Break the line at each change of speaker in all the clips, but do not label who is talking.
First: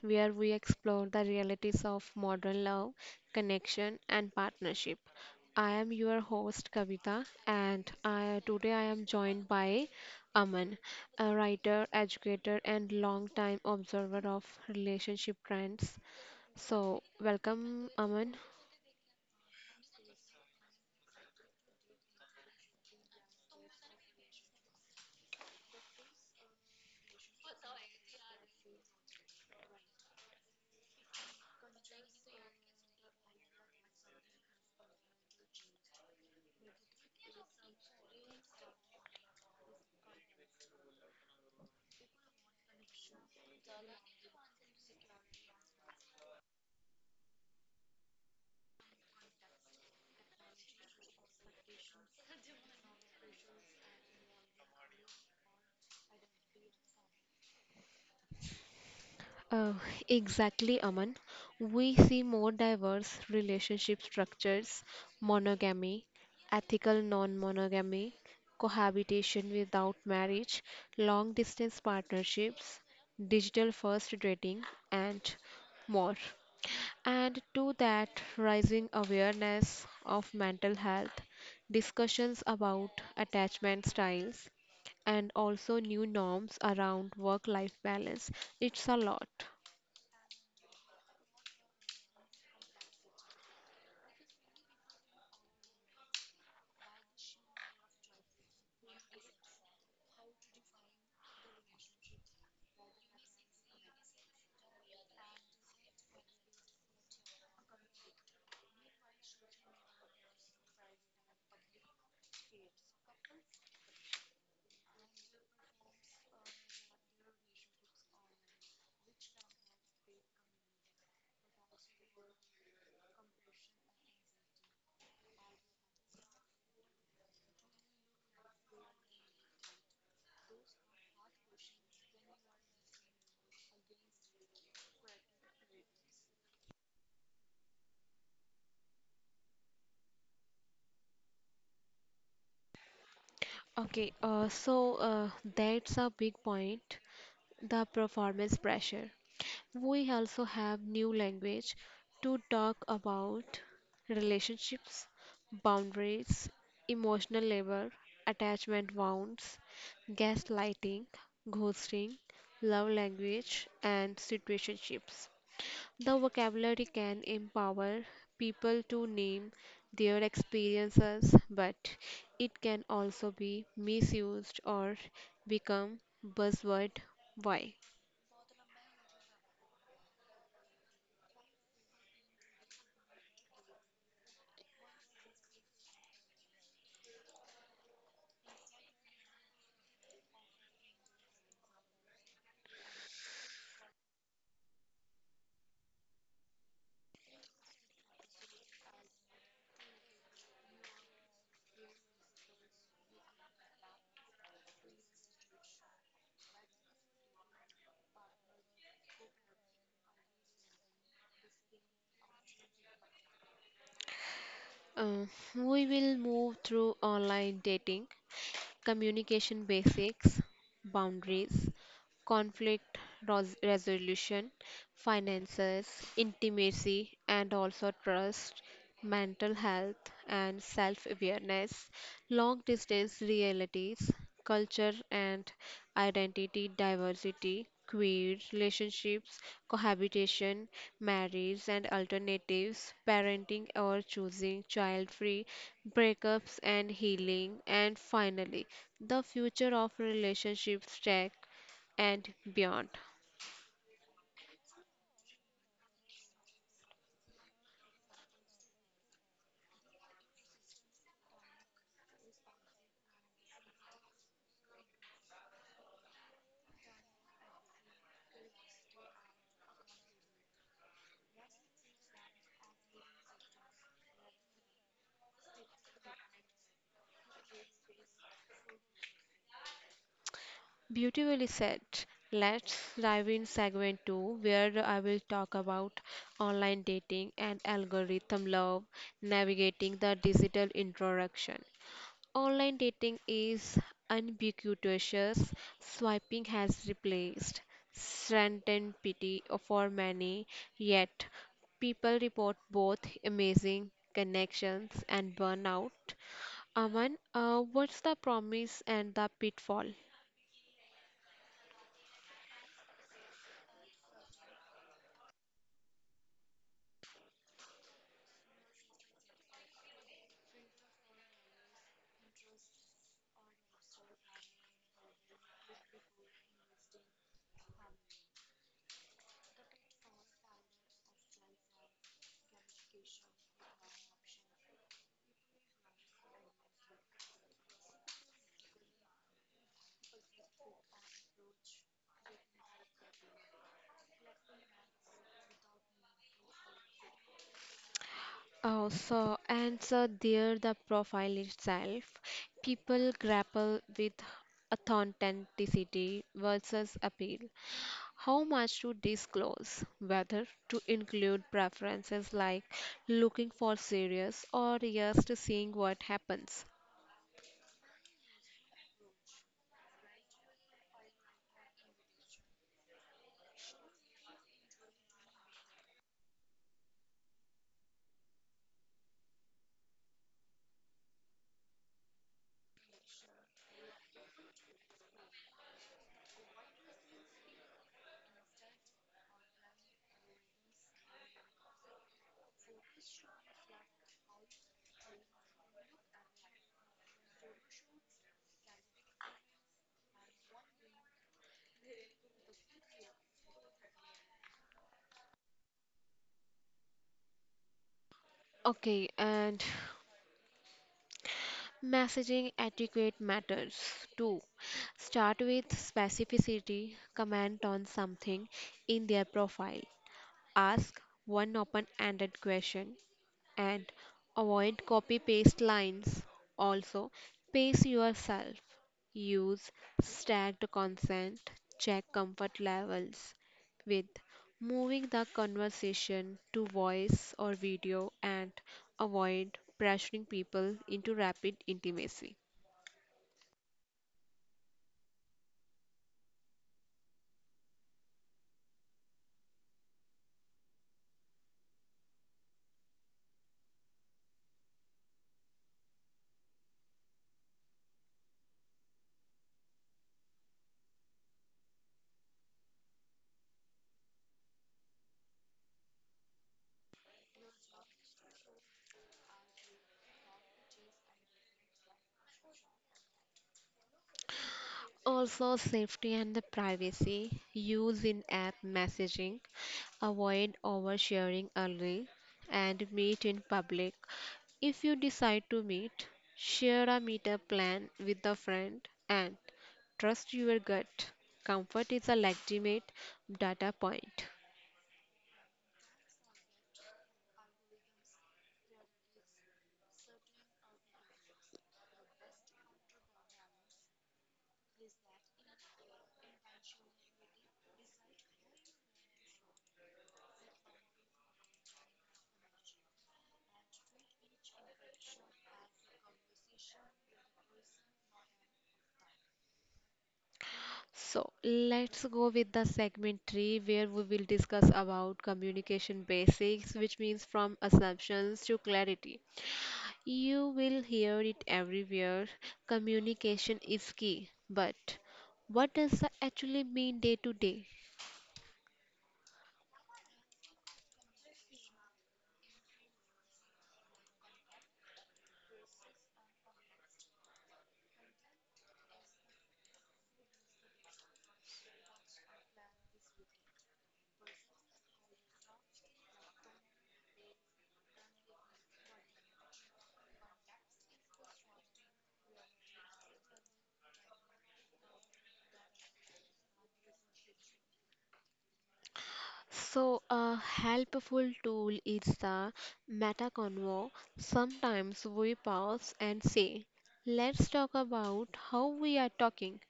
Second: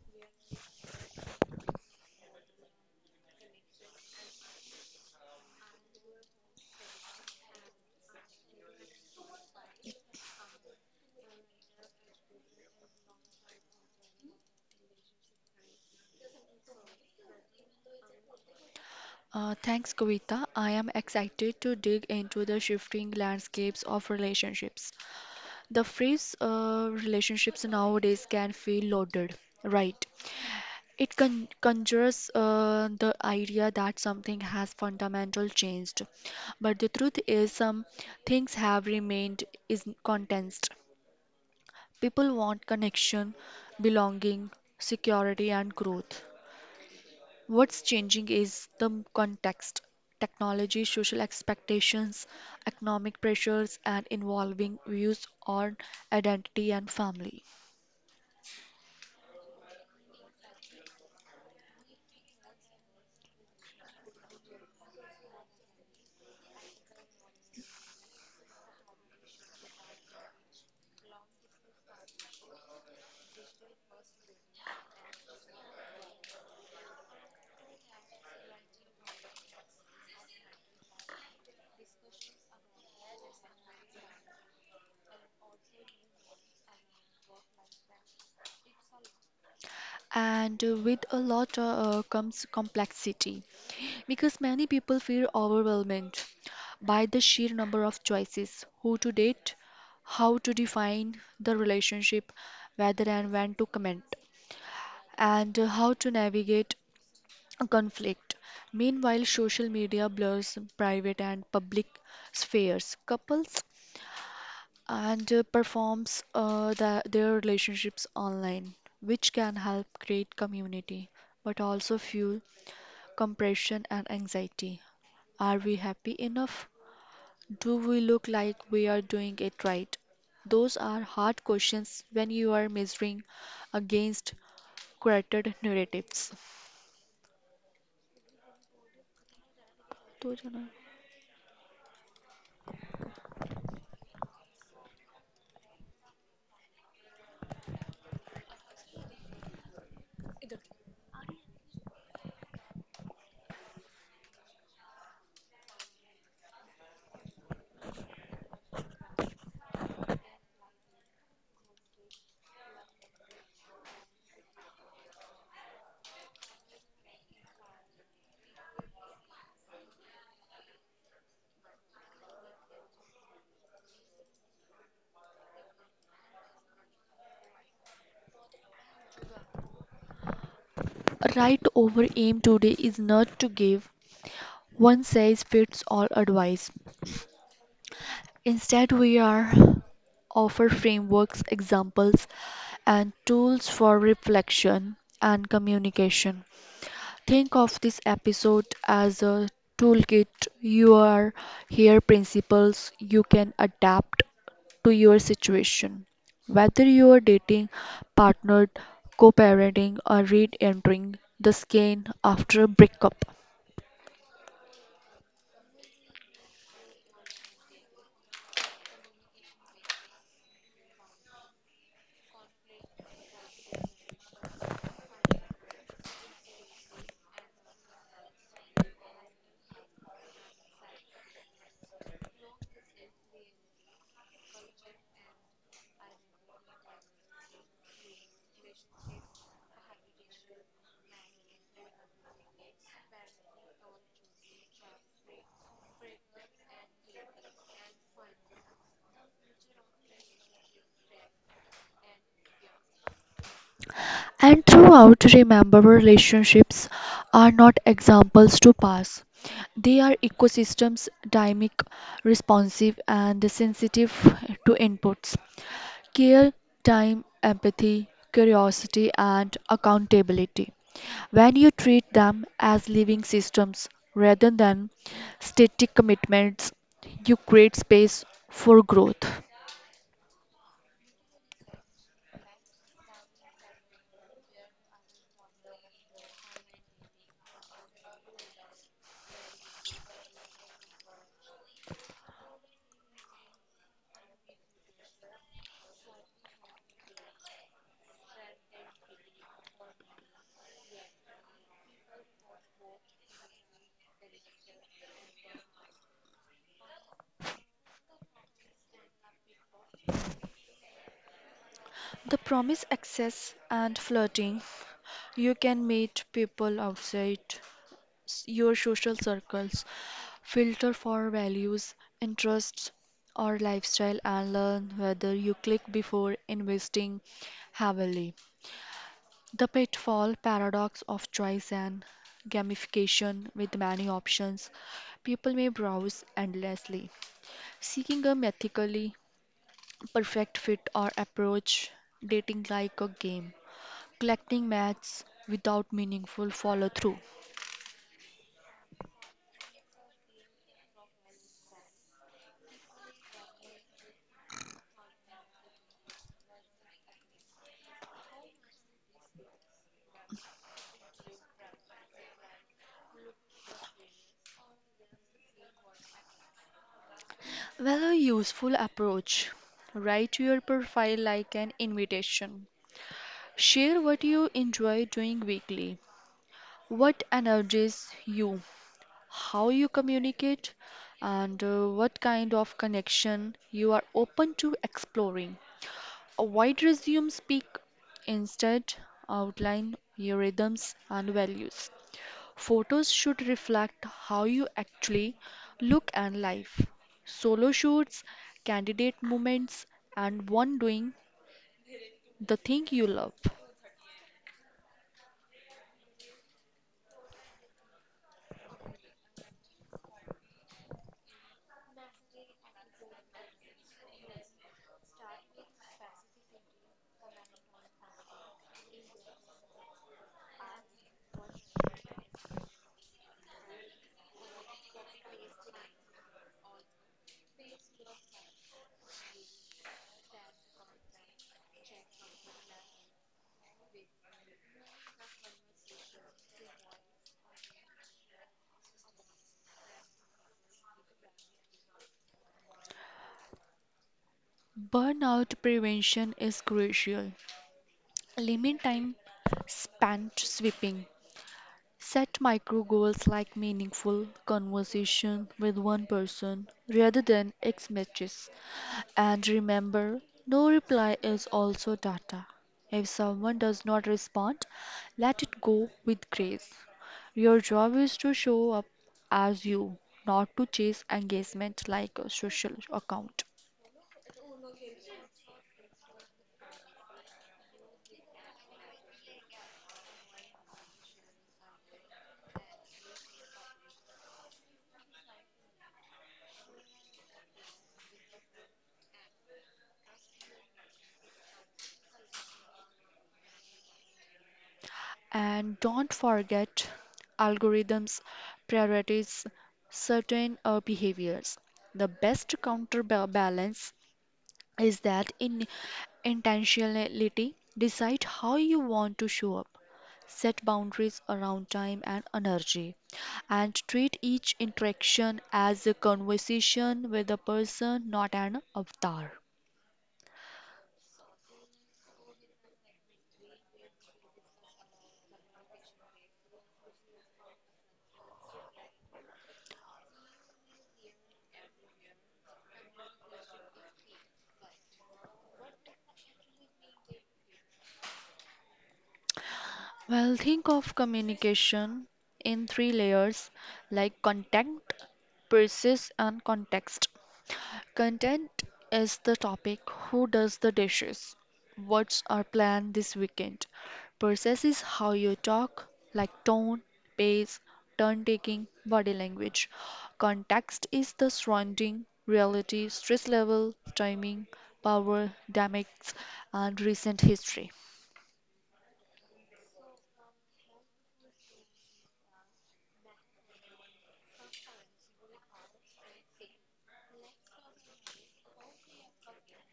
where we explore the realities of modern love, connection, and partnership. I am your host Kavita, and today I am joined by Aman, a writer, educator, and long-time observer of relationship trends. So, welcome, Aman.
Thanks, Kavita. I am excited to dig into the shifting landscapes of relationships. The phrase relationships nowadays can feel loaded, right? It conjures the idea that something has fundamental changed. But the truth is, some things have remained is condensed. People want connection, belonging, security, and growth. What's changing is the context, technology, social expectations, economic pressures, and evolving views on identity and family.
Uh, exactly, Aman. We see more diverse relationship structures: monogamy, ethical non-monogamy, cohabitation without marriage, long distance partnerships, digital first dating, and more. And to that, rising awareness of mental health, discussions about attachment styles, and also new norms around work life balance. It's a lot.
And with a lot comes complexity because many people feel overwhelmed by the sheer number of choices who to date, how to define the relationship, whether and when to comment, and how to navigate conflict. Meanwhile, social media blurs private and public spheres, couples, and performs their relationships online, which can help create community but also fuel compression and anxiety. Are we happy enough? Do we look like we are doing it right? Those are hard questions when you are measuring against curated narratives. तो जाना।
Okay, so that's a big point, the performance pressure. We also have new language to talk about relationships, boundaries, emotional labor, attachment wounds, gaslighting, ghosting, love language, and situationships. The vocabulary can empower people to name their experiences, but it can also be misused or become buzzword. Why?
Right, over aim today is not to give one size fits all advice. Instead, we are offer frameworks, examples, and tools for reflection and communication. Think of this episode as a toolkit. You are here principles you can adapt to your situation. Whether you are dating, partnered, co parenting, or re entering the skein after a breakup.
Uh, we will move through online dating, communication basics, boundaries, conflict resolution, finances, intimacy, and also trust, mental health, and self awareness, long distance realities, culture and identity diversity, queer relationships, cohabitation, marriage and alternatives, parenting or choosing child free, breakups and healing, and finally, the future of relationships check and beyond.
And throughout, remember relationships are not examples to pass. They are ecosystems, dynamic, responsive, and sensitive to inputs. Care, time, empathy, curiosity, and accountability. When you treat them as living systems rather than static commitments, you create space for growth.
Beautifully said. Let's dive in segment 2 where I will talk about online dating and algorithm love, navigating the digital introduction. Online dating is ubiquitous. Swiping has replaced certain pity for many, yet people report both amazing connections and burnout. Aman, what's the promise and the pitfall?
The promise access and flirting. You can meet people outside your social circles, filter for values, interests, or lifestyle, and learn whether you click before investing heavily. The pitfall paradox of choice and gamification with many options. People may browse endlessly, seeking a methically perfect fit or approach dating like a game collecting maths without meaningful follow through.
Oh, so and so there the profile itself. People grapple with authenticity versus appeal. How much to disclose, whether to include preferences like looking for serious or just seeing what happens.
Well, a useful approach. Write your profile like an invitation. Share what you enjoy doing weekly, what energizes you, how you communicate, and what kind of connection you are open to exploring. Avoid resume speak. Instead, outline your rhythms and values. Photos should reflect how you actually look and life. Solo shoots, candidate moments, and one doing the thing you love.
Okay, and messaging etiquette matters too. Start with specificity, comment on something in their profile, ask one open ended question, and avoid copy paste lines. Also, pace yourself. Use stacked consent. Check comfort levels with moving the conversation to voice or video, and avoid pressuring people into rapid intimacy.
Burnout prevention is crucial. Limit time spent sweeping. Set micro goals like meaningful conversation with one person rather than ex matches. And remember, no reply is also data. If someone does not respond, let it go with grace. Your job is to show up as you, not to chase engagement like a social account.
Also, safety and the privacy: use in app messaging, avoid oversharing early, and meet in public. If you decide to meet, share a meetup plan with a friend and trust your gut. Comfort is a legitimate data point.
And don't forget, algorithms prioritize certain behaviors. The best counterbalance is that in intentionality decide how you want to show up, set boundaries around time and energy, and treat each interaction as a conversation with a person, not an avatar.
So let's go with the segment 3 where we will discuss about communication basics, which means from assumptions to clarity. You will hear it everywhere. Communication is key. But what does that actually mean day to day?
Well, think of communication in three layers, like content, persist, and context. Content is the topic. Who does the dishes? What's our plan this weekend? Process is how you talk, like tone, pace, turn taking, body language. Context is the surrounding, reality, stress level, timing, power, dynamics, and recent history.
So, a helpful tool is the meta convo. Sometimes we pause and say, "Let's talk about how we are talking."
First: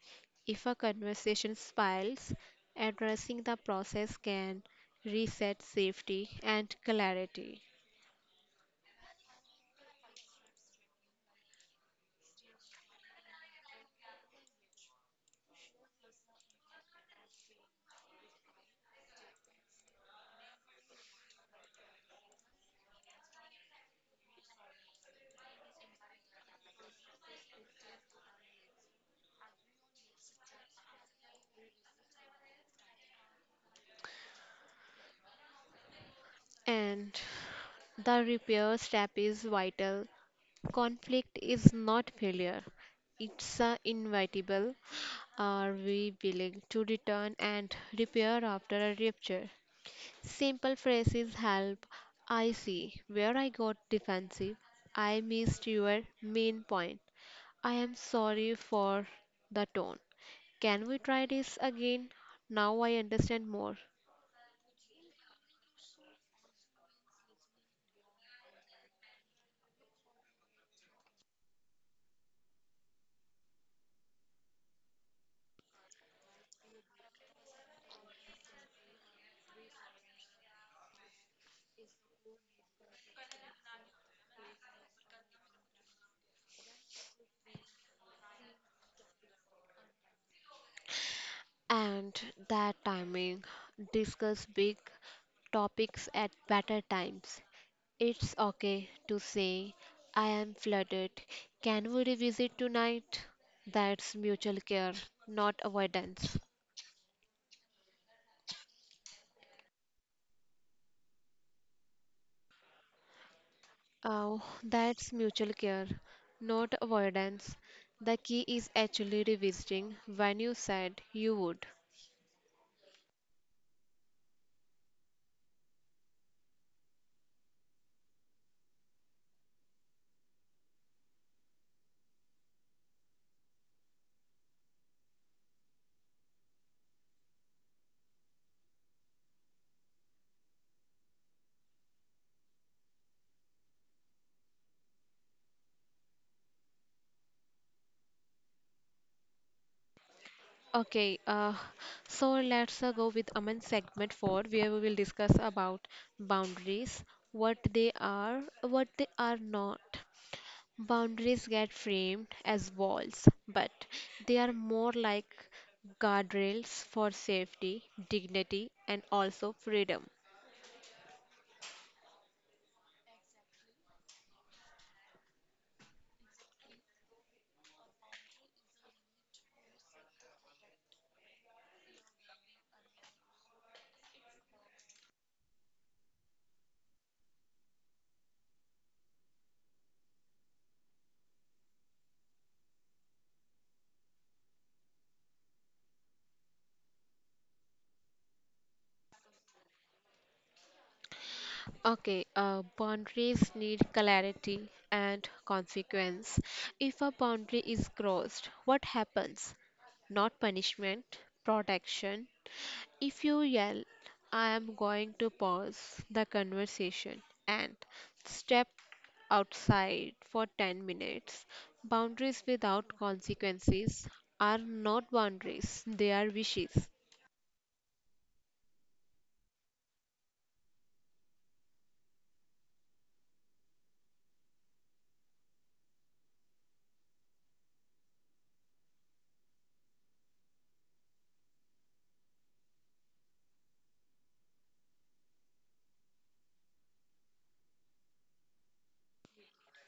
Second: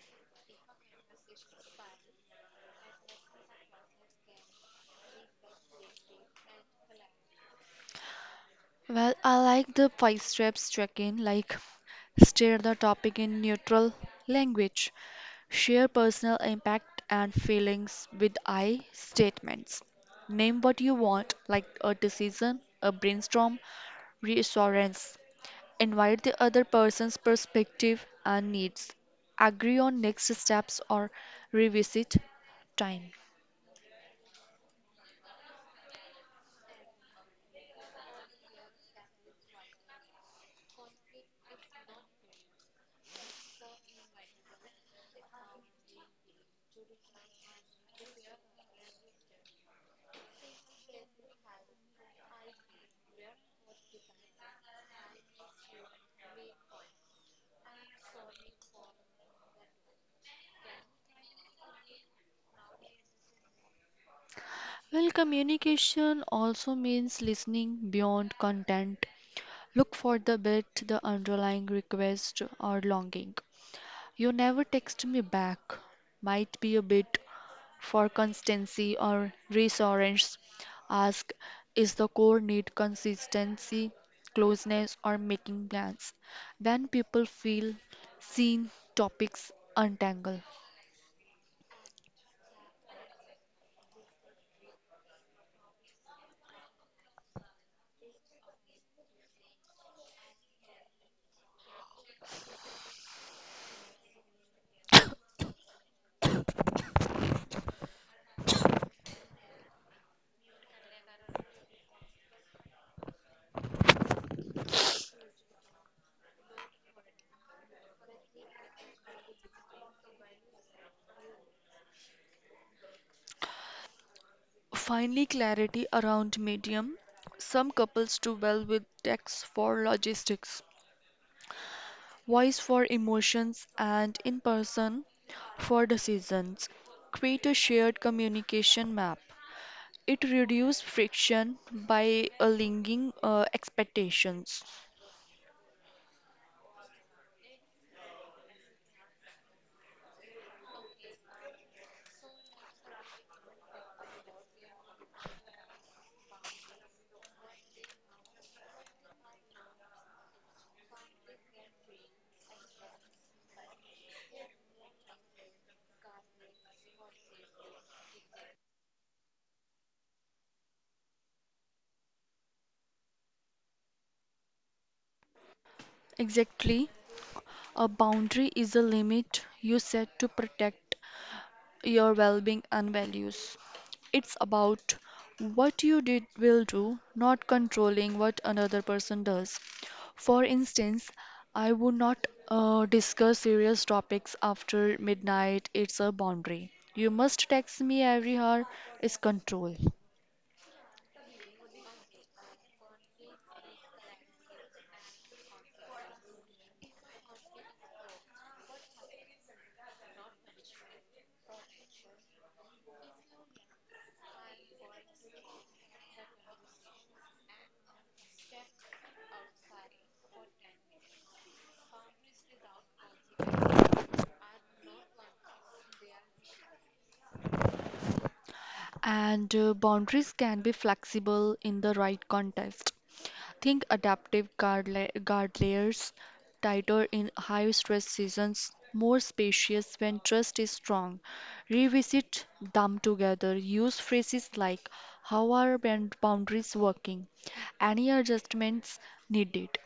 If a conversation spirals, addressing the process can reset safety and clarity.
Well, I like the five steps check in, like steer the topic in neutral language, share personal impact and feelings with I statements, name what you want, like a decision, a brainstorm, reassurance, invite the other person's perspective and needs, agree on next steps or revisit time.
And the repair step is vital. Conflict is not failure, it's inevitable. Are we willing to return and repair after a rupture? Simple phrases help. I see where I got defensive. I missed your main point. I am sorry for the tone. Can we try this again? Now I understand more.
Well, communication also means listening beyond content. Look for the bit, the underlying request or longing. You never text me back. Might be a bit for constancy or reassurance. Ask, is the core need consistency, closeness, or making plans? Then people feel seen, topics untangle.
And that timing: discuss big topics at better times. It's okay to say, "I am flooded. Can we revisit tonight?" That's mutual care, not avoidance. Oh, that's mutual care, not avoidance. The key is actually revisiting when you said you would.
Finally, clarity around medium. Some couples do well with text for logistics, voice for emotions, and in person for decisions. Create a shared communication map. It reduces friction by aligning expectations.
Okay, so let's go with Aman segment four, where we will discuss about boundaries, what they are not. Boundaries get framed as walls, but they are more like guardrails for safety, dignity, and also freedom.
Exactly, a boundary is a limit you set to protect your well being and values. It's about what you did will do, not controlling what another person does. For instance, I would not discuss serious topics after midnight, it's a boundary. You must text me every hour is control.
Okay, boundaries need clarity and consequence. If a boundary is crossed, what happens? Not punishment, protection. If you yell, I am going to pause the conversation and step outside for 10 minutes. Boundaries without consequences are not boundaries, they are wishes.
And boundaries can be flexible in the right context. Think adaptive guard layers, tighter in high stress seasons, more spacious when trust is strong. Revisit them together. Use phrases like, how are boundaries working? Any adjustments needed?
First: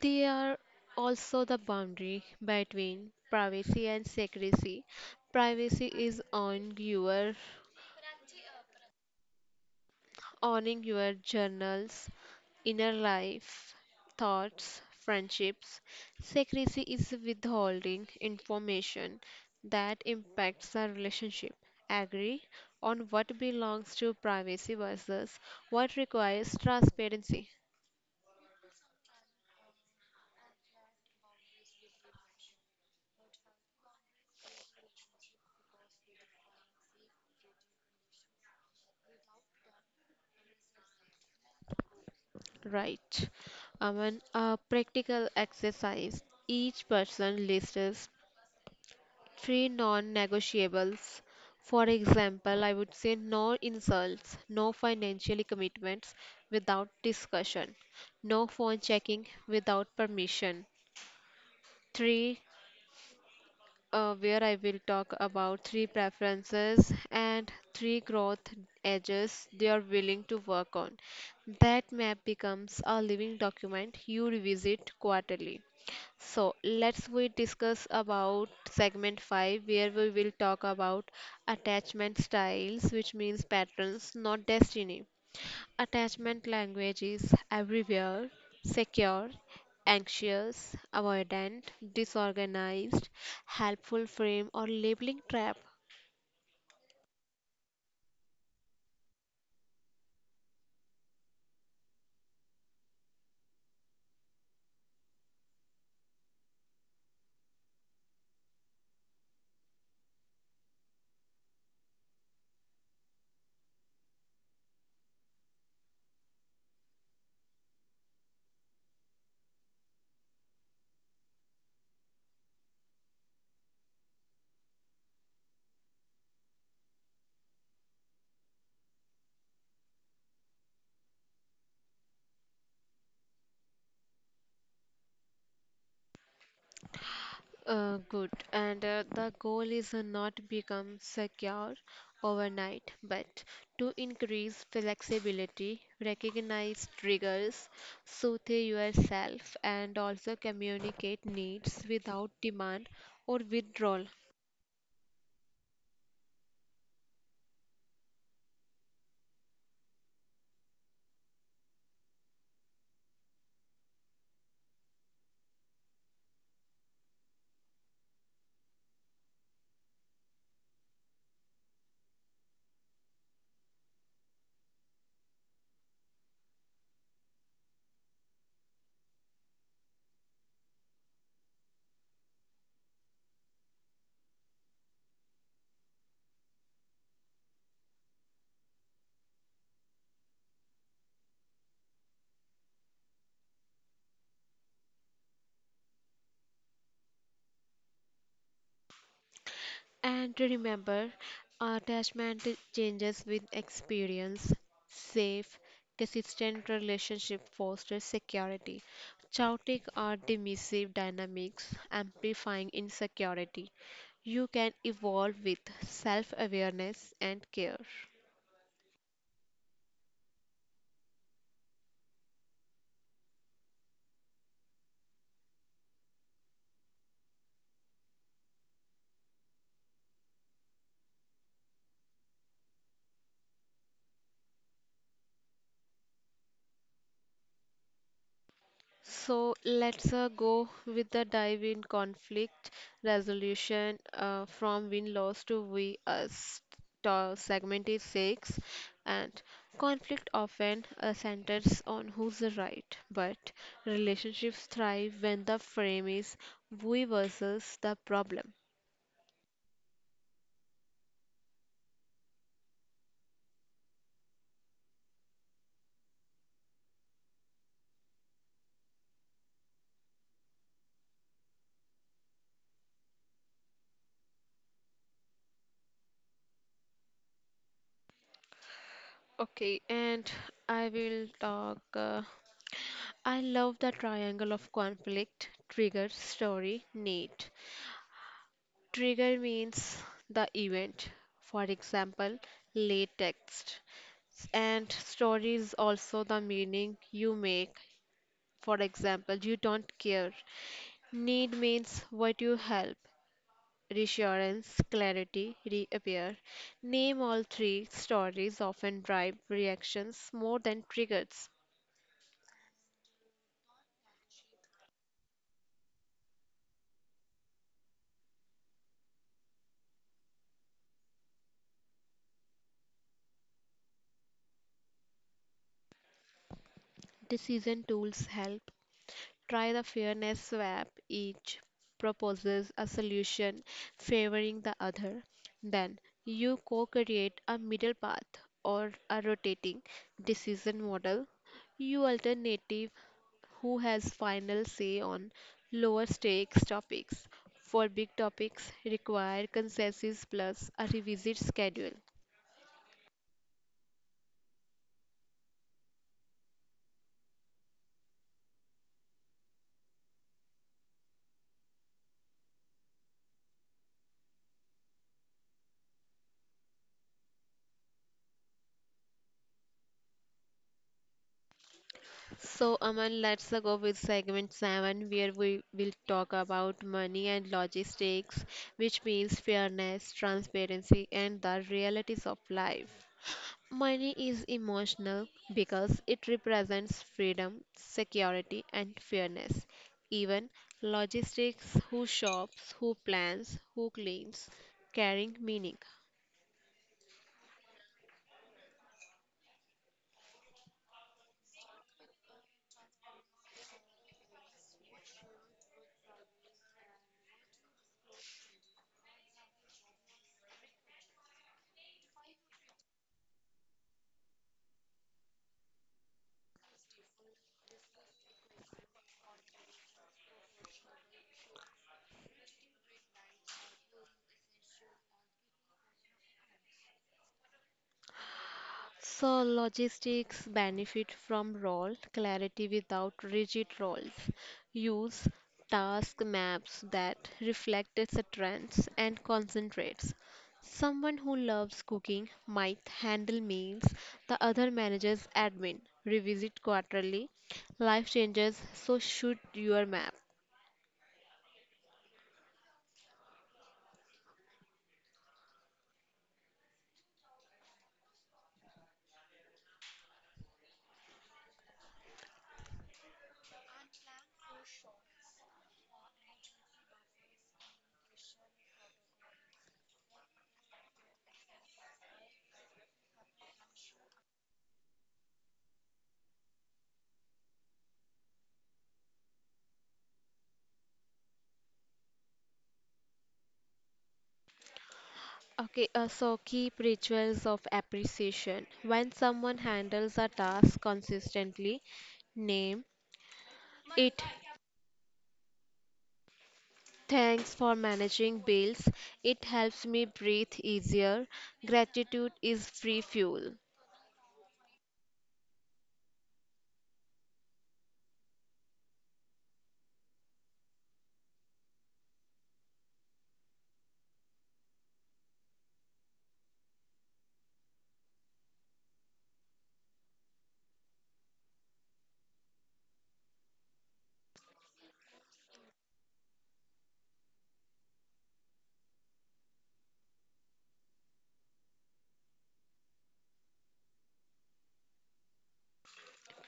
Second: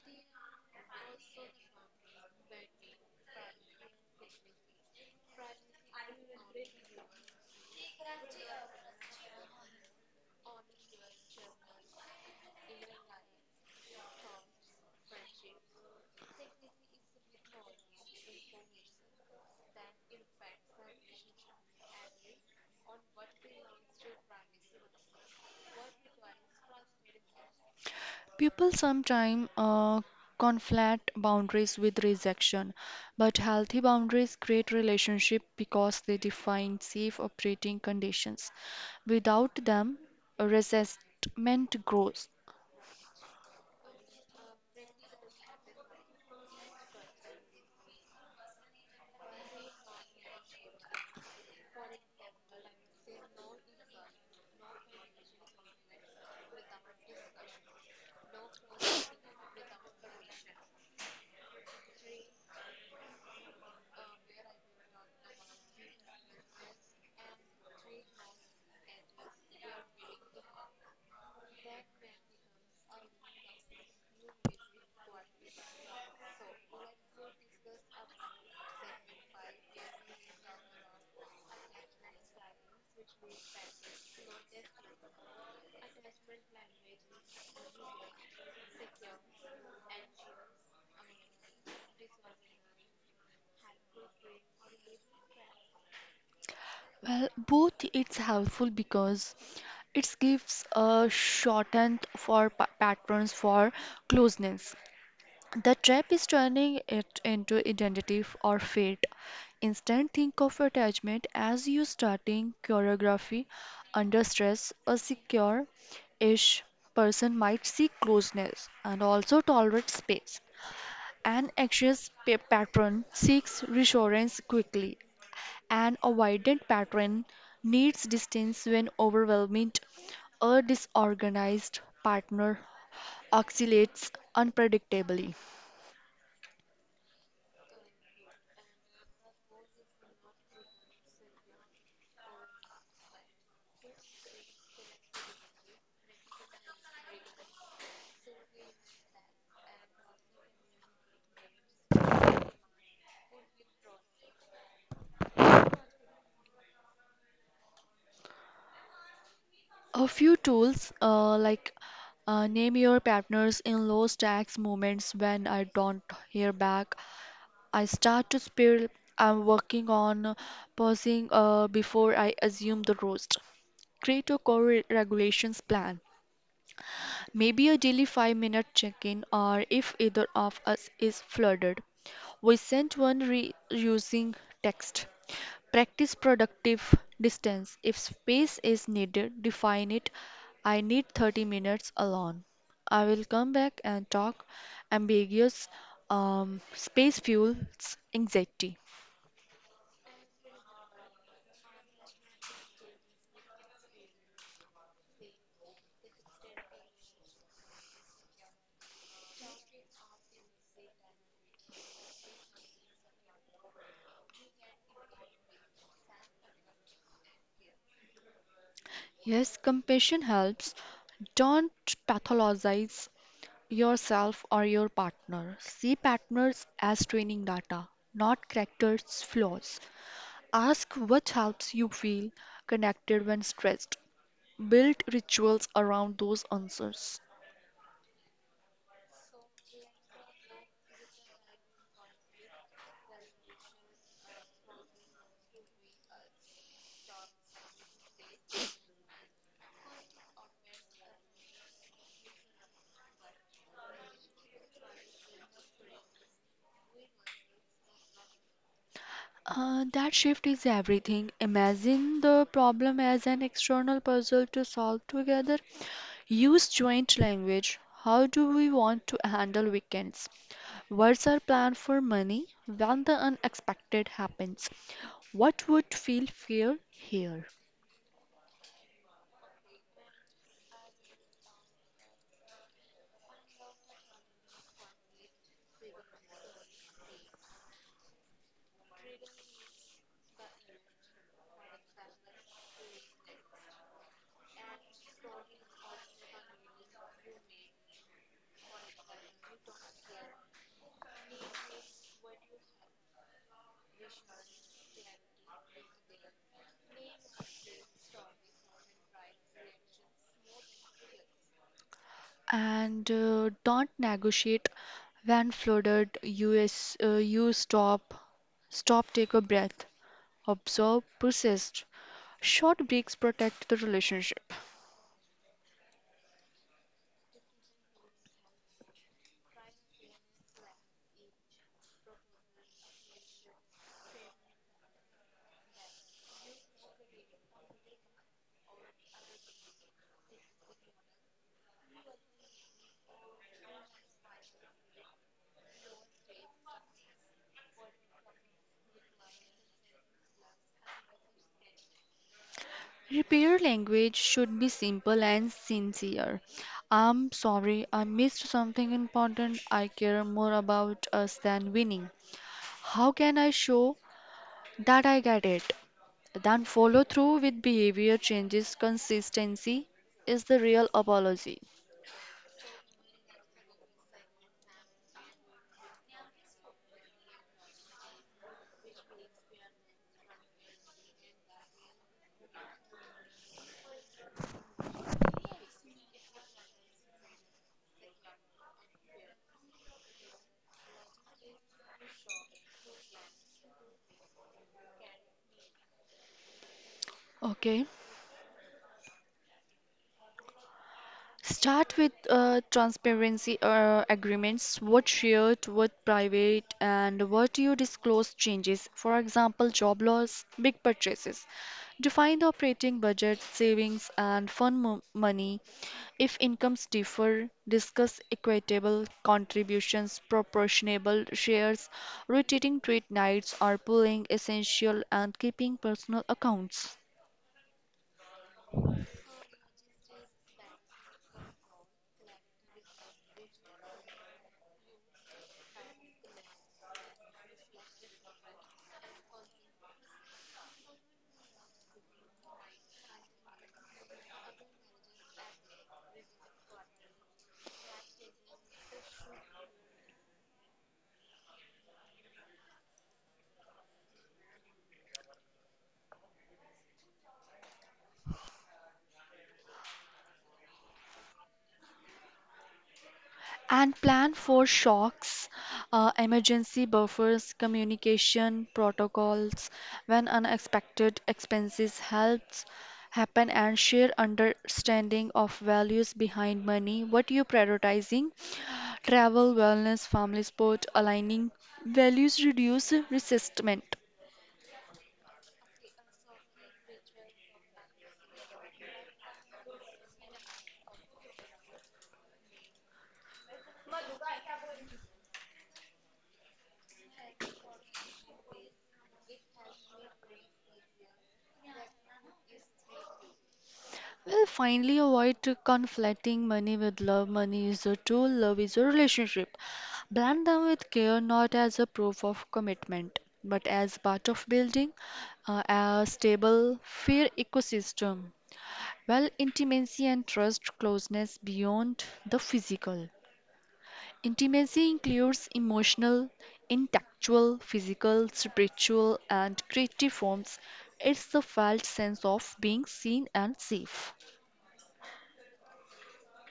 They are also the boundary between privacy and secrecy. Privacy is on your owning your journals, inner life, thoughts, friendships. Secrecy is withholding information that impacts a relationship. Agree on what belongs to privacy versus what requires transparency.
People sometimes conflate boundaries with rejection, but healthy boundaries create relationships because they define safe operating conditions. Without them, resentment grows.
Right. And a practical exercise. Each person lists three non-negotiables. For example, I would say no insults, no financial commitments without discussion, no phone checking without permission, three where I will talk about three preferences and three growth edges they are willing to work on. That map becomes a living document you revisit quarterly. So let's we discuss about segment 5 where we will talk about attachment styles, which means patterns not destiny. Attachment language is everywhere: secure, anxious, avoidant, disorganized, helpful frame, or labeling trap.
Well, both. It's helpful because it gives a shorthand for patterns for closeness. The trap is turning it into identity or fate. Instead, think of attachment as you starting choreography under stress. A secure ish person might seek closeness and also tolerate space. An anxious patron seeks reassurance quickly. An avoidant patron needs distance when overwhelmed. A disorganized partner oscillates unpredictably.
Good. And the goal is not become secure overnight, but to increase flexibility, recognize triggers, soothe yourself, and also communicate needs without demand or withdrawal.
A few tools, like, name your partners in low stakes moments. When I don't hear back, I start to spill. I'm working on pausing before I assume the roast. Create a core regulations plan. Maybe a daily 5-minute check in, or if either of us is flooded, we send one reusing text. Practice productive distance. If space is needed, define it. I need 30 minutes alone. I will come back and talk. Ambiguous space fuels anxiety.
And remember, attachment changes with experience. Safe, consistent relationship fosters security. Chaotic or dismissive dynamics amplifying insecurity. You can evolve with self awareness and care.
Yes, compassion helps. Don't pathologize yourself or your partner. See patterns as training data, not characters' flaws. Ask what helps you feel connected when stressed. Build rituals around those answers.
So let's go with the dive in conflict resolution from win loss to we us. Segment is six, and conflict often centers on who's right, but relationships thrive when the frame is we versus the problem.
That shift is everything. Imagine the problem as an external puzzle to solve together. Use joint language. How do we want to handle weekends? What's our plan for money when the unexpected happens? What would feel fair here?
Okay, and I will talk. I love the triangle of conflict: trigger, story, need. Trigger means the event, for example, late text. And story is also the meaning you make, for example, you don't care. Need means what you help: reassurance, clarity, reappear. Name all three stories often drive reactions more than triggers.
And don't negotiate when flooded. Us, you stop, take a breath, observe, persist. Short breaks protect the relationship.
Decision tools help. Try the fairness swap. Each proposes a solution favoring the other. Then you co create a middle path or a rotating decision model. You alternative who has final say on lower stakes topics. For big topics, require consensus plus a revisit schedule.
Repair language should be simple and sincere. I'm sorry, I missed something important. I care more about us than winning. How can I show that I get it? Then follow through with behavior changes. Consistency is the real apology.
So, Aman, let's go with segment 7 where we will talk about money and logistics, which means fairness, transparency, and the realities of life. Money is emotional because it represents freedom, security, and fairness. Even logistics: who shops, who plans, who cleans, carrying meaning.
Okay. Start with transparency agreements, what shared, what private, and what you disclose changes. For example, job loss, big purchases. Define the operating budget, savings, and fund money. If incomes differ, discuss equitable contributions, proportionable shares, rotating trade nights, or pooling essential and keeping personal accounts.
So, logistics benefit from role clarity without rigid roles. Use task maps that reflect its trends and concentrates. Someone who loves cooking might handle meals, the other manages admin. Revisit quarterly. Life changes, so should your map.
And plan for shocks, emergency buffers, communication protocols when unexpected expenses helps happen, and share understanding of values behind money. What you prioritizing? Travel, wellness, family sport, aligning values reduce resistment.
Okay, so keep rituals of appreciation. When someone handles a task consistently, name it. Thanks for managing bills. It helps me breathe easier. Gratitude is free fuel.
Well, finally, avoid to conflating money with love. Money is a tool, love is a relationship. Blend them with care, not as a proof of commitment, but as part of building a stable, fair ecosystem. Well, intimacy and trust closeness beyond the physical. Intimacy includes emotional, intellectual, physical, spiritual, and creative forms. It's the felt sense of being seen and safe.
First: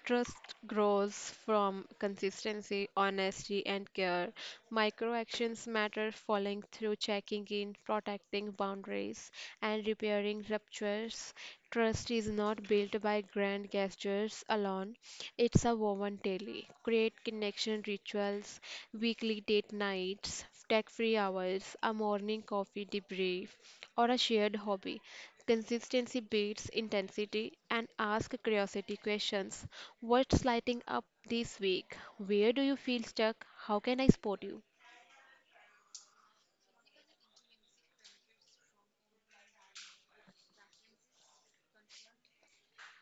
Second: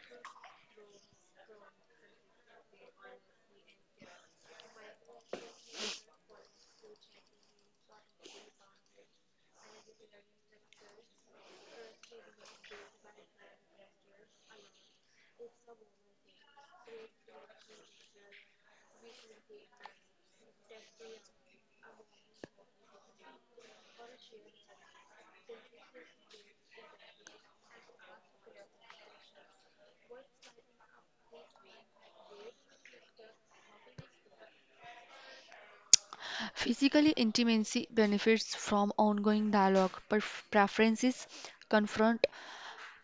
Trust grows from consistency, honesty, and care. Micro actions matter: following through, checking in, protecting boundaries, and repairing ruptures. Trust is not built by grand gestures alone, it's a woven daily. Create connection rituals: weekly date nights, tech free hours, a morning coffee debrief, or a shared hobby. Consistency beats intensity and ask curiosity questions. What's lighting up this week? Where do you feel stuck? How can I support you?
Physically, intimacy benefits from ongoing dialogue, preferences, confront,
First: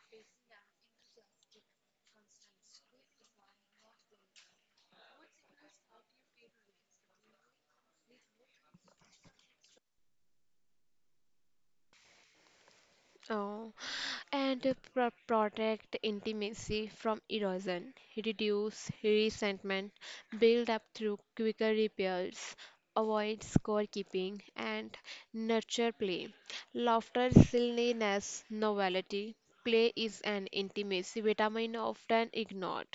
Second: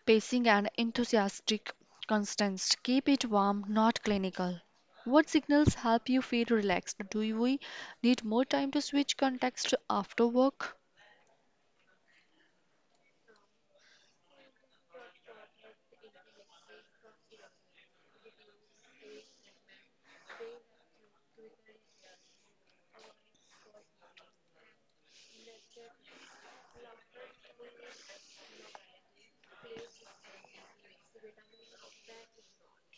pacing, and enthusiastic constants. Keep it warm, not clinical. What signals help you feel relaxed? Do we need more time to switch context after work?
Oh, and protect intimacy from erosion, reduce resentment, build up through quicker repairs, avoid scorekeeping, and nurture play. Laughter, silliness, novelty. Play is an intimacy vitamin often ignored.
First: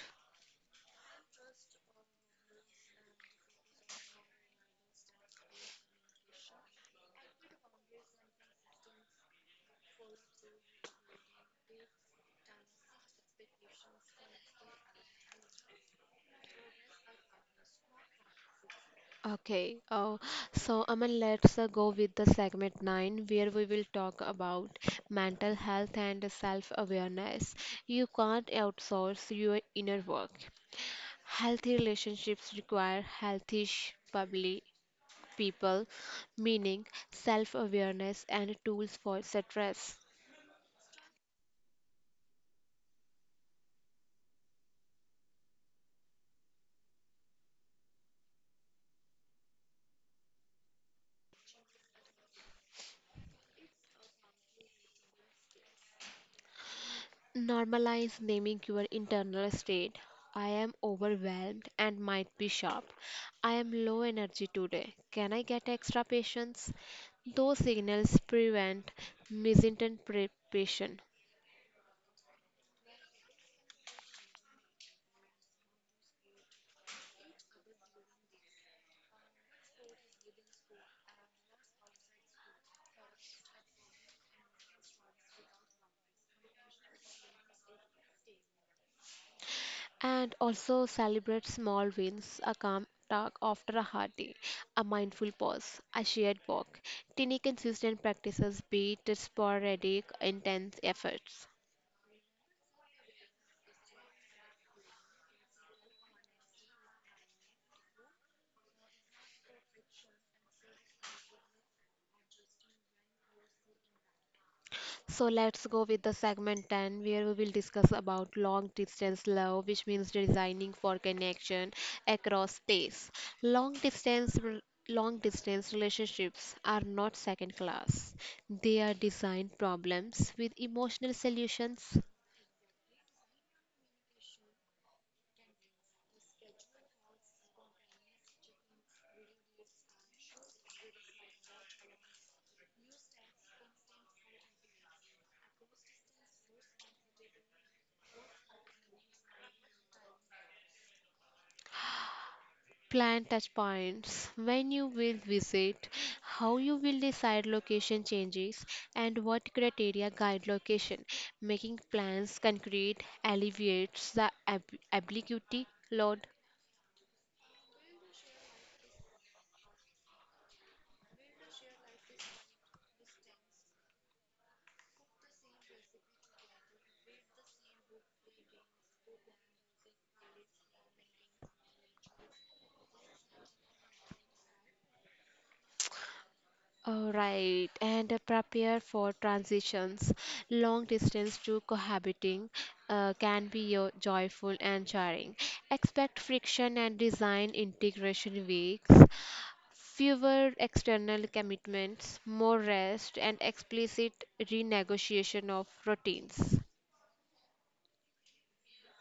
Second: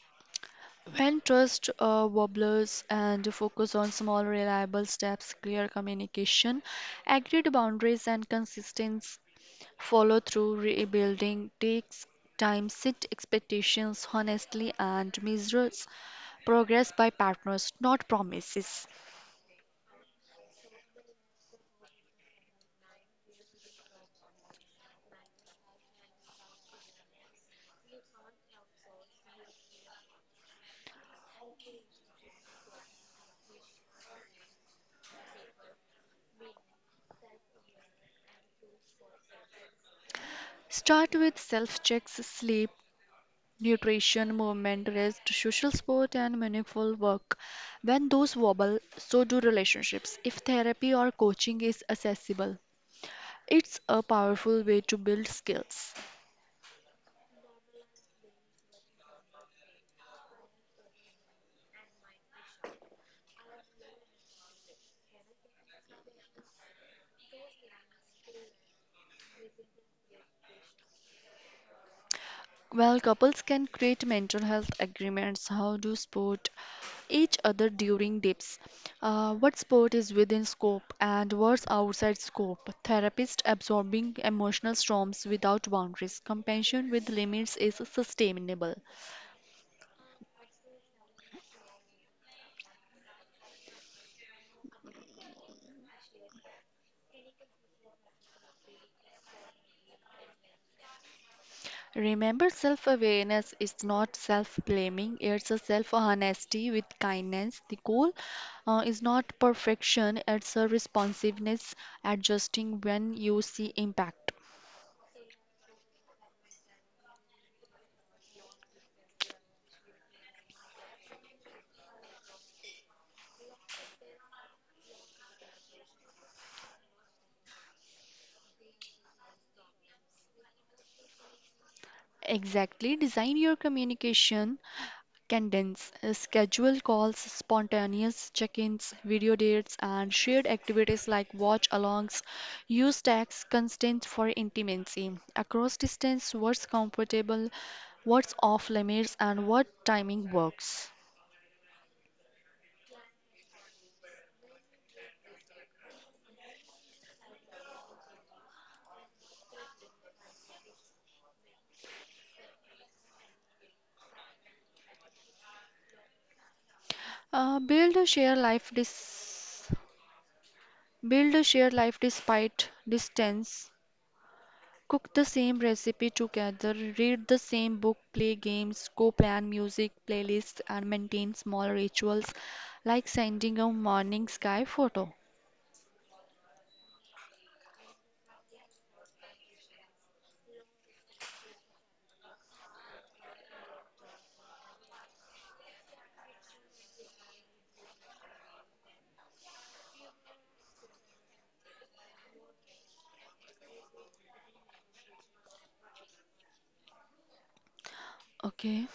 When trust wobbles and focus on small reliable steps, clear communication, agreed boundaries, and consistent follow through, rebuilding takes time. Set expectations honestly, and measures progress by partners, not promises.
Okay, so Aman, let's go with the segment 9 where we will talk about mental health and self awareness. You can't outsource your inner work. Healthy relationships require healthy public people, meaning self awareness and tools for stress.
Start with self checks, sleep, nutrition, movement, rest, social support, and meaningful work. When those wobble, so do relationships. If therapy or coaching is accessible, it's a powerful way to build skills.
Normalize naming your internal state. I am overwhelmed and might be sharp. I am low energy today. Can I get extra patience? Those signals prevent misinterpretation,
Well, couples can create mental health agreements. How to support each other during dips? What support is within scope and what's outside scope? Therapist absorbing emotional storms without boundaries. Compassion with limits is sustainable.
and also celebrate small wins, a calm talk after a hard day, a mindful pause, a shared walk. Tiny consistent practices beat sporadic intense efforts.
Remember, self awareness is not self blaming, it's a self honesty with kindness. The goal is not perfection, it's a responsiveness, adjusting when you see impact.
So let's go with the segment 10 where we will discuss about long distance love, which means designing for connection across space. Long distance rel- Long distance relationships are not second class. They are design problems with emotional solutions.
Exactly, design your communication, condense, schedule calls, spontaneous check ins, video dates, and shared activities like watch alongs. Use text constraints for intimacy across distance, what's comfortable, what's off limits, and what timing works.
Plan touch points: when you will visit, how you will decide location changes, and what criteria guide location. Making plans concrete alleviates the ambiguity load.
Uh, build a shared life dis- Build a shared life despite distance. Cook the same recipe together, read the same book, play games, co plan music playlists, and maintain small rituals like sending a morning sky photo.
All right, and prepare for transitions. Long distance to cohabiting can be joyful and jarring. Expect friction and design integration weeks, fewer external commitments, more rest, and explicit renegotiation of routines.
Okay.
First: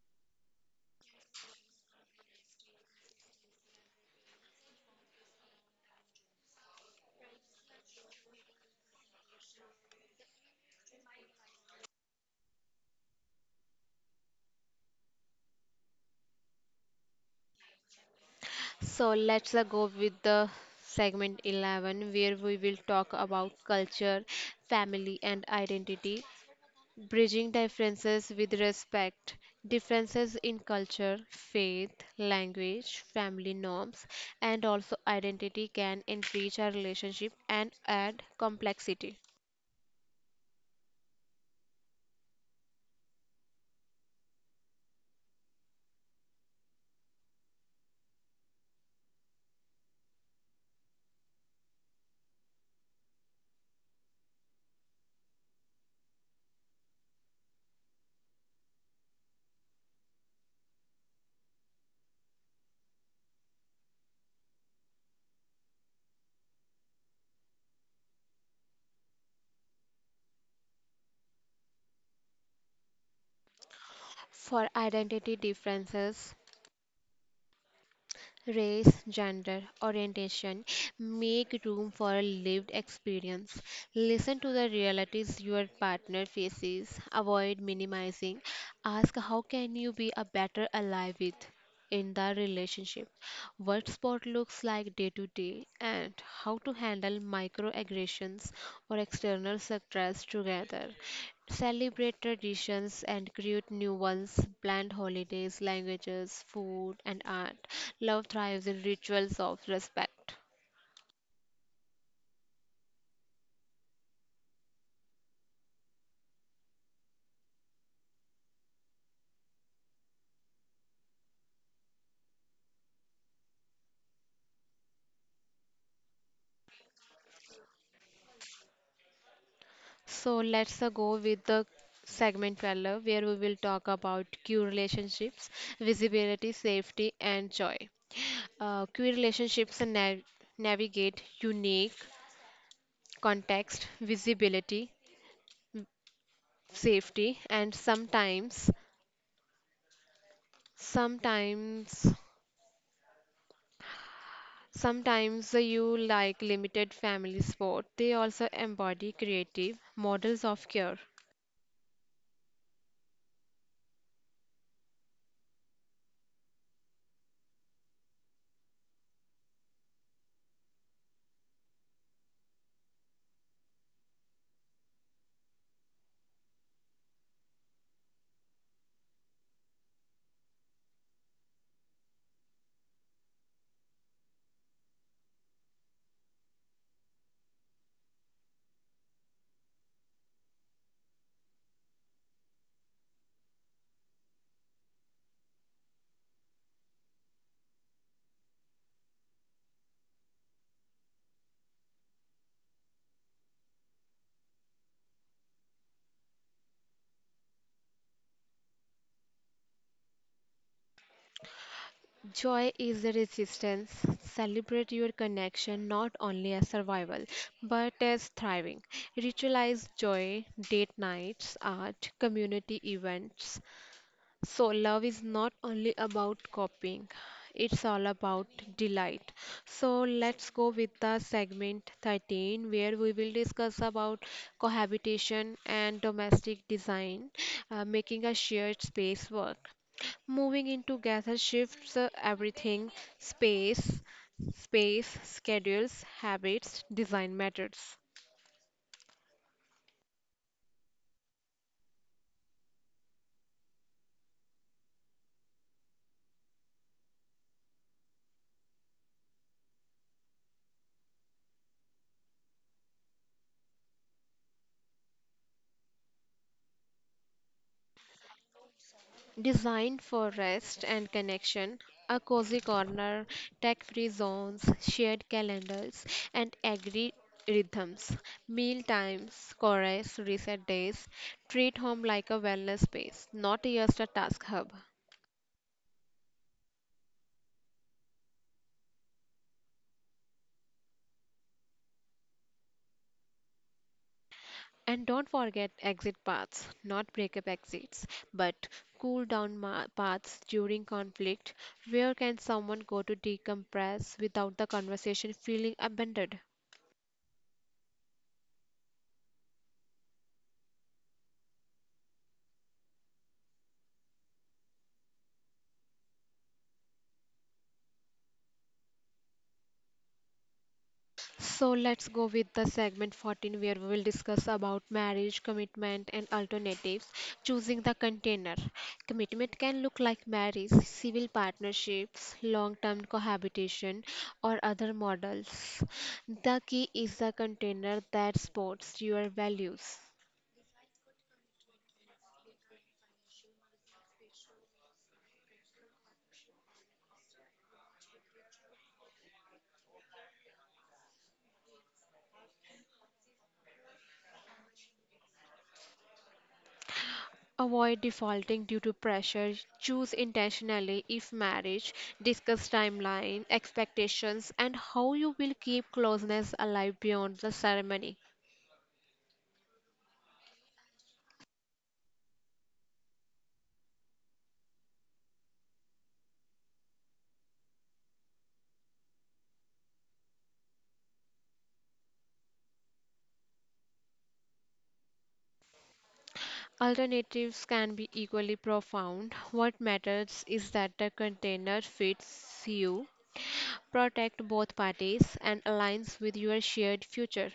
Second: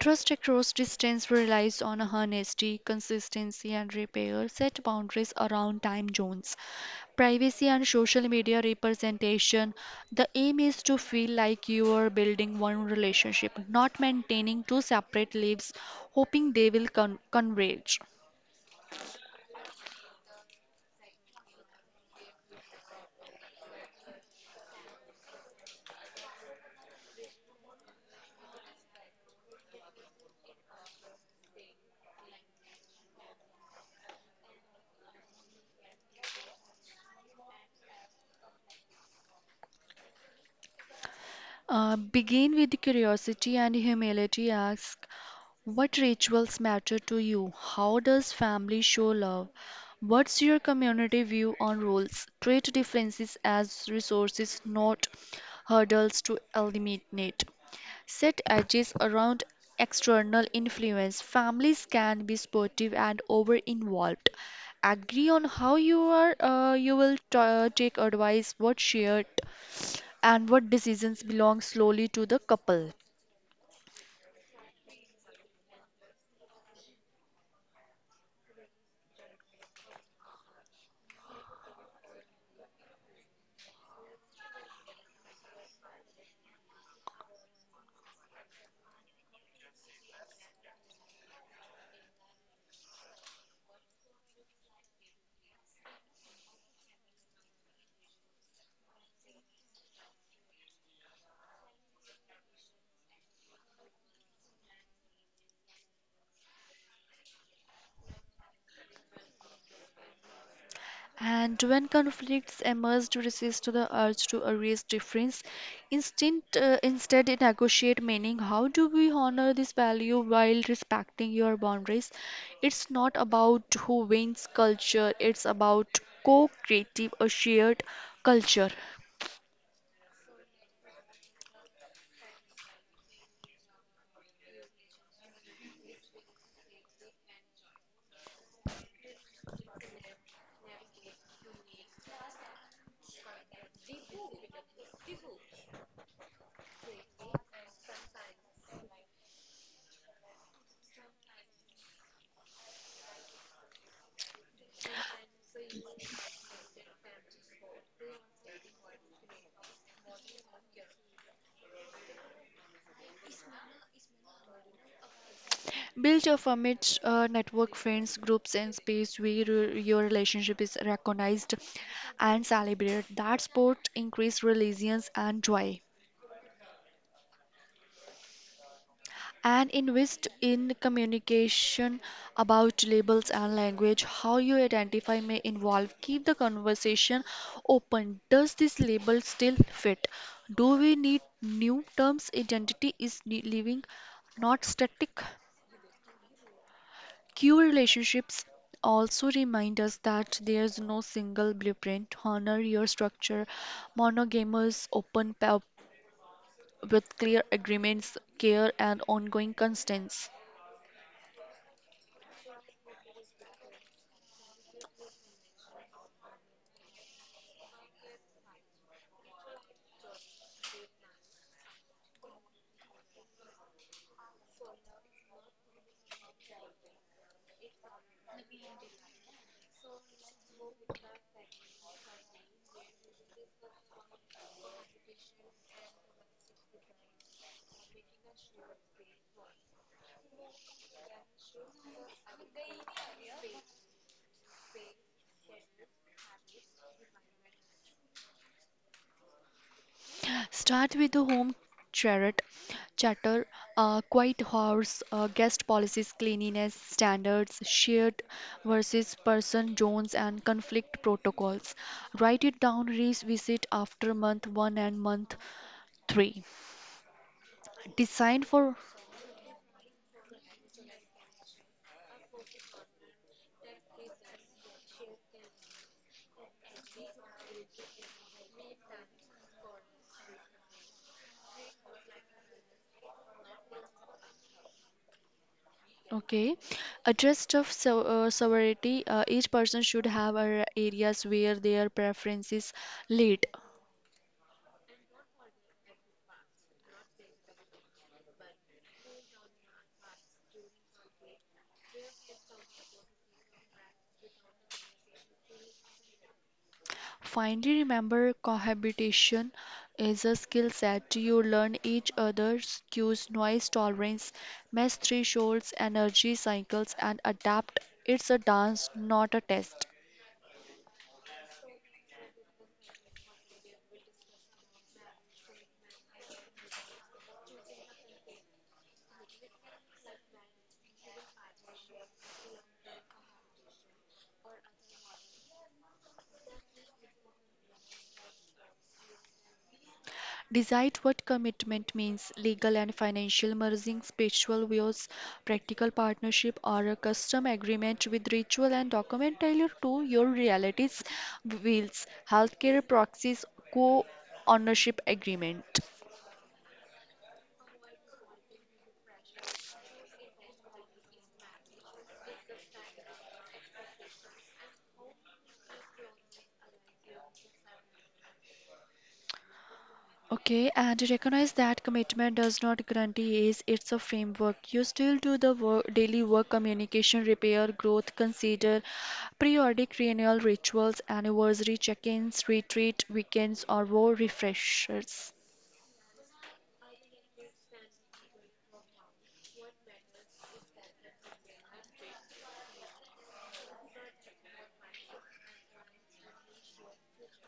Trust across distance relies on honesty, consistency, and repair. Set boundaries around time zones, privacy and social media representation. The aim is to feel like you are building one relationship, not maintaining two separate lives, hoping they will converge.
So let's go with the segment 11 where we will talk about culture, family, and identity. Bridging differences with respect: differences in culture, faith, language, family norms, and also identity can enrich our relationship and add complexity.
Begin with curiosity and humility. Ask, what rituals matter to you? How does family show love? What's your community view on roles? Treat differences as resources, not hurdles to eliminate. Set edges around external influence. Families can be supportive and over involved. Agree on how you are you will take advice, what shared and what decisions belong solely to the couple.
For identity differences: race, gender, orientation, make room for a lived experience. Listen to the realities your partner faces, avoid minimizing. Ask how can you be a better ally with in the relationship, what sport looks like day to day, and how to handle microaggressions or external stress together. Celebrate traditions and create new ones: blend holidays, languages, food, and art. Love thrives in rituals of respect.
And when conflicts emerge to resist to the urge to erase difference, instead they negotiate meaning. How do we honor this value while respecting your boundaries? It's not about who wins culture, it's about co-creative a shared culture.
So let's go with the segment 12 where we will talk about queer relationships, visibility, safety, and joy. Queer relationships navigate unique context, visibility, safety, and sometimes sometimes you like limited family sport. They also embody creative models of care.
Build your family network, friends, groups, and space where your relationship is recognized and celebrated. That sport increase resilience and joy. And invest in communication about labels and language. How you identify may involve. Keep the conversation open. Does this label still fit? Do we need new terms? Identity is living, not static. Q relationships also remind us that there's no single blueprint. Honor your structure. Monogamous, open pa- with clear agreements, care, and ongoing constants.
Joy is the resistance. Celebrate your connection not only as survival but as thriving. Ritualize joy, date nights, art, community events. So, love is not only about copying, it's all about delight. So, let's go with the segment 13 where we will discuss about cohabitation and domestic design, making a shared space work. Moving into gather shifts everything, space, space, schedules, habits, design methods.
Start with the home charrette, chatter, quiet hours, guest policies, cleanliness standards, shared versus person zones, and conflict protocols. Write it down, revisit after month one and month three. Design for.
Designed for rest and connection, a cozy corner, tech free zones, shared calendars, and agri rhythms, meal times, chorus, reset days. Treat home like a wellness space, not just a task hub.
Okay, address of so, sovereignty. Each person should have a areas where their preferences lead.
And don't forget exit paths, not breakup exits, but cool down paths during conflict. Where can someone go to decompress without the conversation feeling abandoned?
Finally, remember cohabitation is a skill set. You learn each other's cues, noise tolerance, mesh thresholds, energy cycles, and adapt. It's a dance, not a test.
So let's go with the segment 14 where we will discuss about marriage, commitment and alternatives. Choosing the container. Commitment can look like marriage, civil partnerships, long-term cohabitation or other models. The key is the container that supports your values.
Decide what commitment means legal and financial merging, spiritual vows, practical partnership, or a custom agreement with ritual and document tailored to your realities, wills, healthcare proxies, co ownership agreement.
Avoid defaulting due to pressure. Choose intentionally if marriage. Discuss timeline, expectations, and how you will keep closeness alive beyond the ceremony.
Okay, and recognize that commitment does not guarantee is it's a framework. You still do the work, daily work, communication, repair, growth, consider periodic renewal rituals, anniversary check-ins, retreat, weekends, or war refreshers.
Alternatives can be equally profound. What matters is that the container fits you, protects both parties, and aligns with your shared future.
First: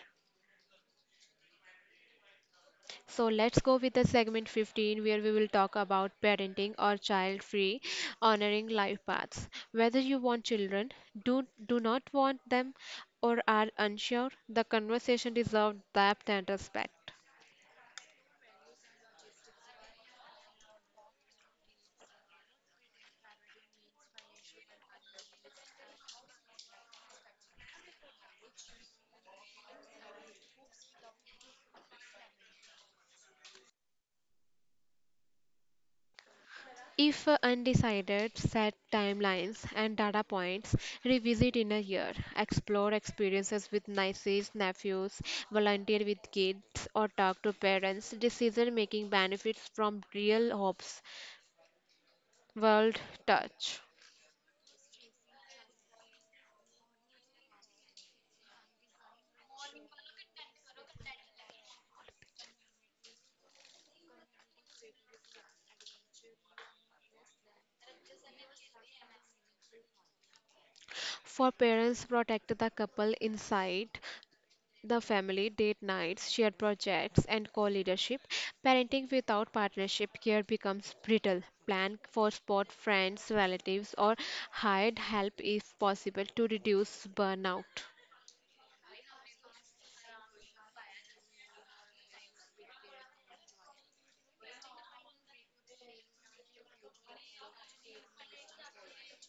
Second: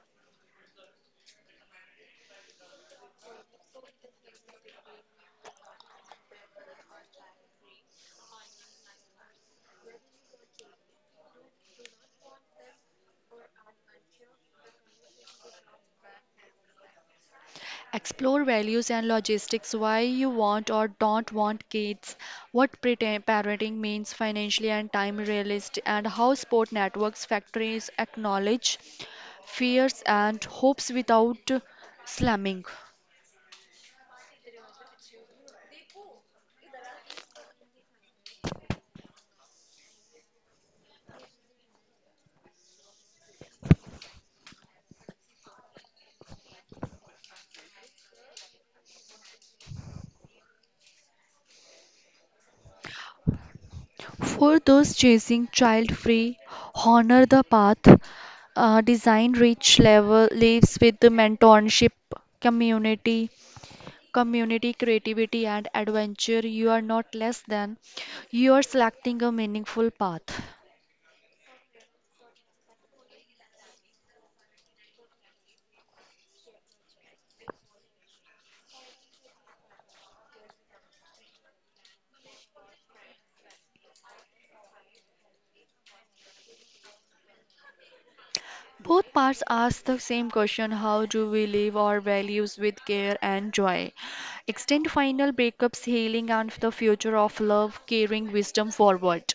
So let's go with the segment 15 where we will talk about parenting or child free honoring life paths. Whether you want children, do not want them or are unsure, the conversation deserves depth and respect.
Explore values and logistics, why you want or don't want kids, what parenting means financially and time realist, and how sport networks factories acknowledge fears and hopes without slamming.
If undecided, set timelines and data points, revisit in a year, explore experiences with nieces, nephews, volunteer with kids, or talk to parents. Decision making benefits from real hopes. World touch.
For those chasing child free, honor the path. Design rich level lives with the mentorship community community, creativity, and adventure, you are not less than. You are selecting a meaningful path.
For parents, protect the couple inside. The family, date nights, shared projects, and co leadership. Parenting without partnership care becomes brittle. Plan for support friends, relatives, or hired help if possible to reduce burnout.
Both parts ask the same question, how do we live our values with care and joy? Extend final breakups, healing, and the future of love, carrying wisdom forward.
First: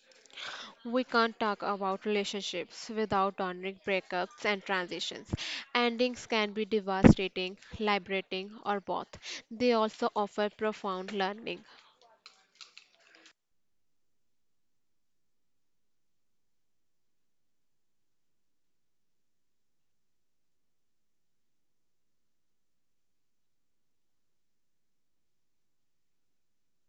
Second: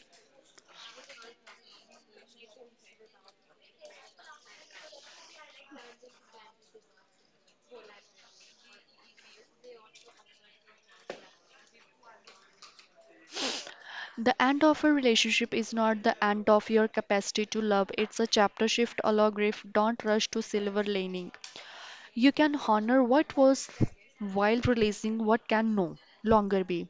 We can't talk about relationships without honoring breakups and transitions. Endings can be devastating, liberating, or both. They also offer profound learning.
The end of a relationship is not the end of your capacity to love, it's a chapter shift allow grief. Don't rush to silver lining. You can honor what was while releasing what can no longer be.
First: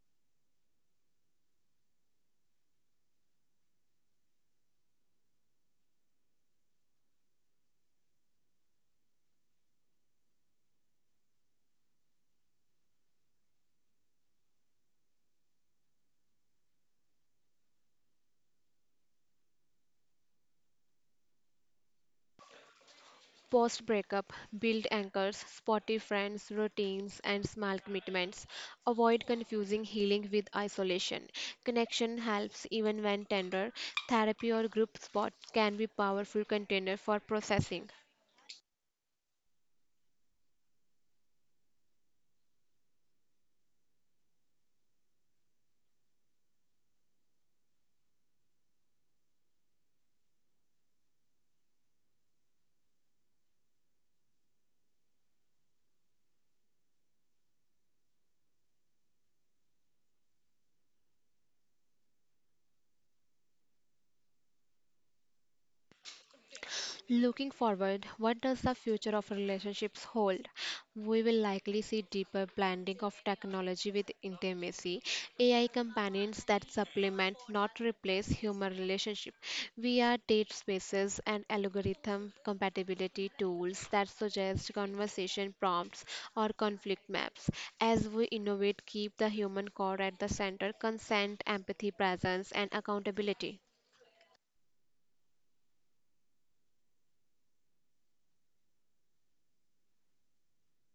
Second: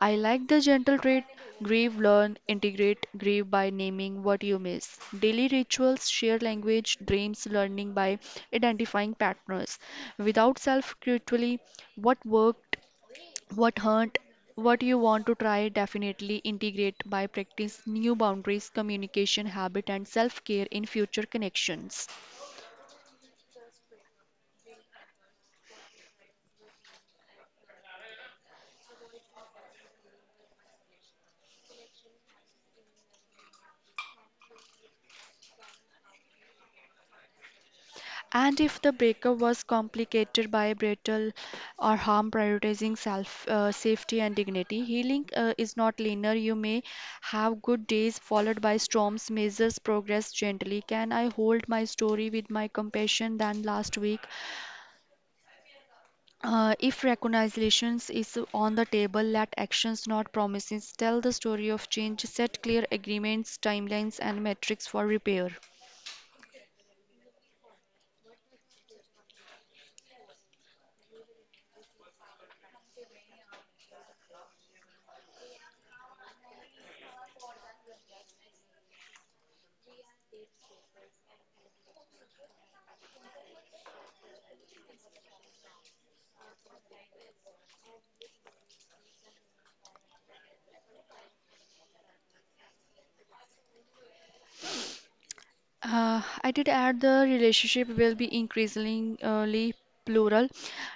I like the gentle trait grieve, learn, integrate, grieve by naming what you miss. Daily rituals, share language, dreams, learning by identifying patterns. Without self critically, what worked, what hurt, what you want to try definitely integrate by practice new boundaries communication habit and self care in future connections.
Post breakup, build anchors, spotty friends, routines, and small commitments. Avoid confusing healing with isolation. Connection helps even when tender. Therapy or group spot can be powerful container for processing.
And if the breakup was complicated by betrayal or harm, prioritizing self safety and dignity, healing is not linear. You may have good days followed by storms. Measures progress gently. Can I hold my story with my compassion than last week? If recognitions is on the table, let actions not promises. Tell the story of change. Set clear agreements, timelines, and metrics for repair.
Looking forward, what does the future of relationships hold? We will likely see deeper blending of technology with intimacy, AI companions that supplement, not replace, human relationship, VR date spaces, and algorithm compatibility tools that suggest conversation prompts or conflict maps. As we innovate, keep the human core at the center, consent, empathy, presence, and accountability.
I did add the relationship will be increasingly plural.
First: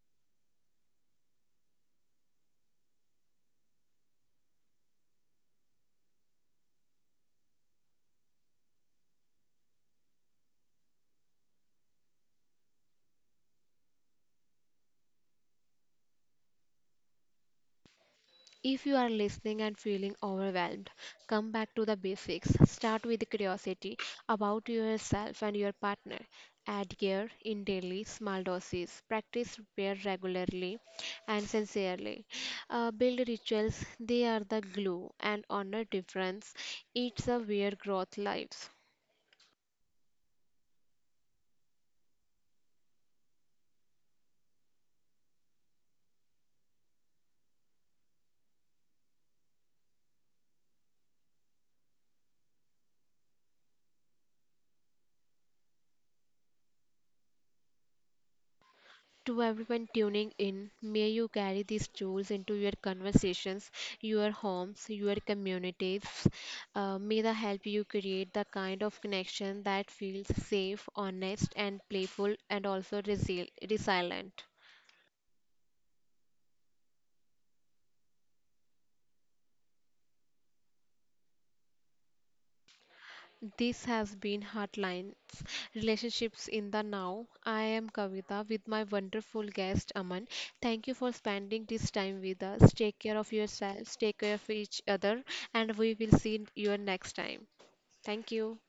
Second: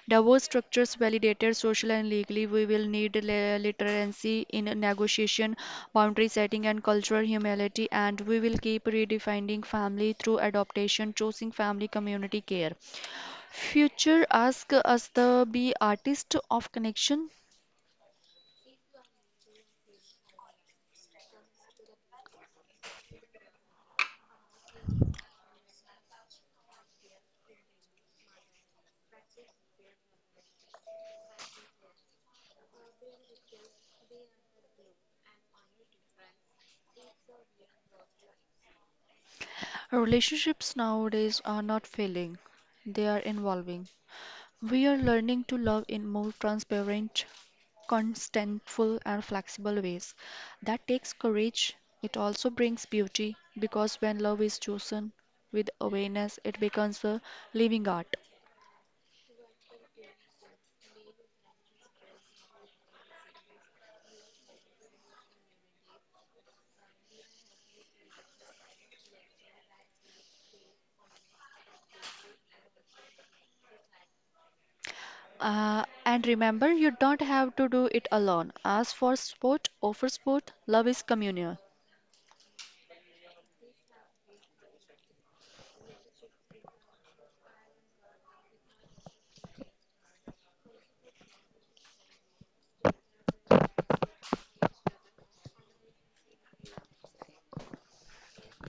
Divorce structures validated social and legally. We will need literacy in negotiation, boundary setting, and cultural humility. And we will keep redefining family through adaptation, choosing family community care. Future ask us the be artist of connection.
If you are listening and feeling overwhelmed, come back to the basics. Start with curiosity about yourself and your partner. Add care in daily small doses. Practice prayer regularly and sincerely. Build rituals, they are the glue, and honor difference. It's a where growth lives.
Relationships nowadays are not failing; they are evolving. We are learning to love in more transparent, contentful, and flexible ways. That takes courage. It also brings beauty because when love is chosen with awareness, it becomes a living art.
To everyone tuning in, may you carry these tools into your conversations, your homes, your communities. May they help you create the kind of connection that feels safe, honest, and playful, and also resilient.
And remember, you don't have to do it alone. As for sport, over sport, love is communal.
This has been Heartlines Relationships in the Now. I am Kavita with my wonderful guest Aman. Thank you for spending this time with us. Take care of yourselves, take care of each other, and we will see you next time. Thank you.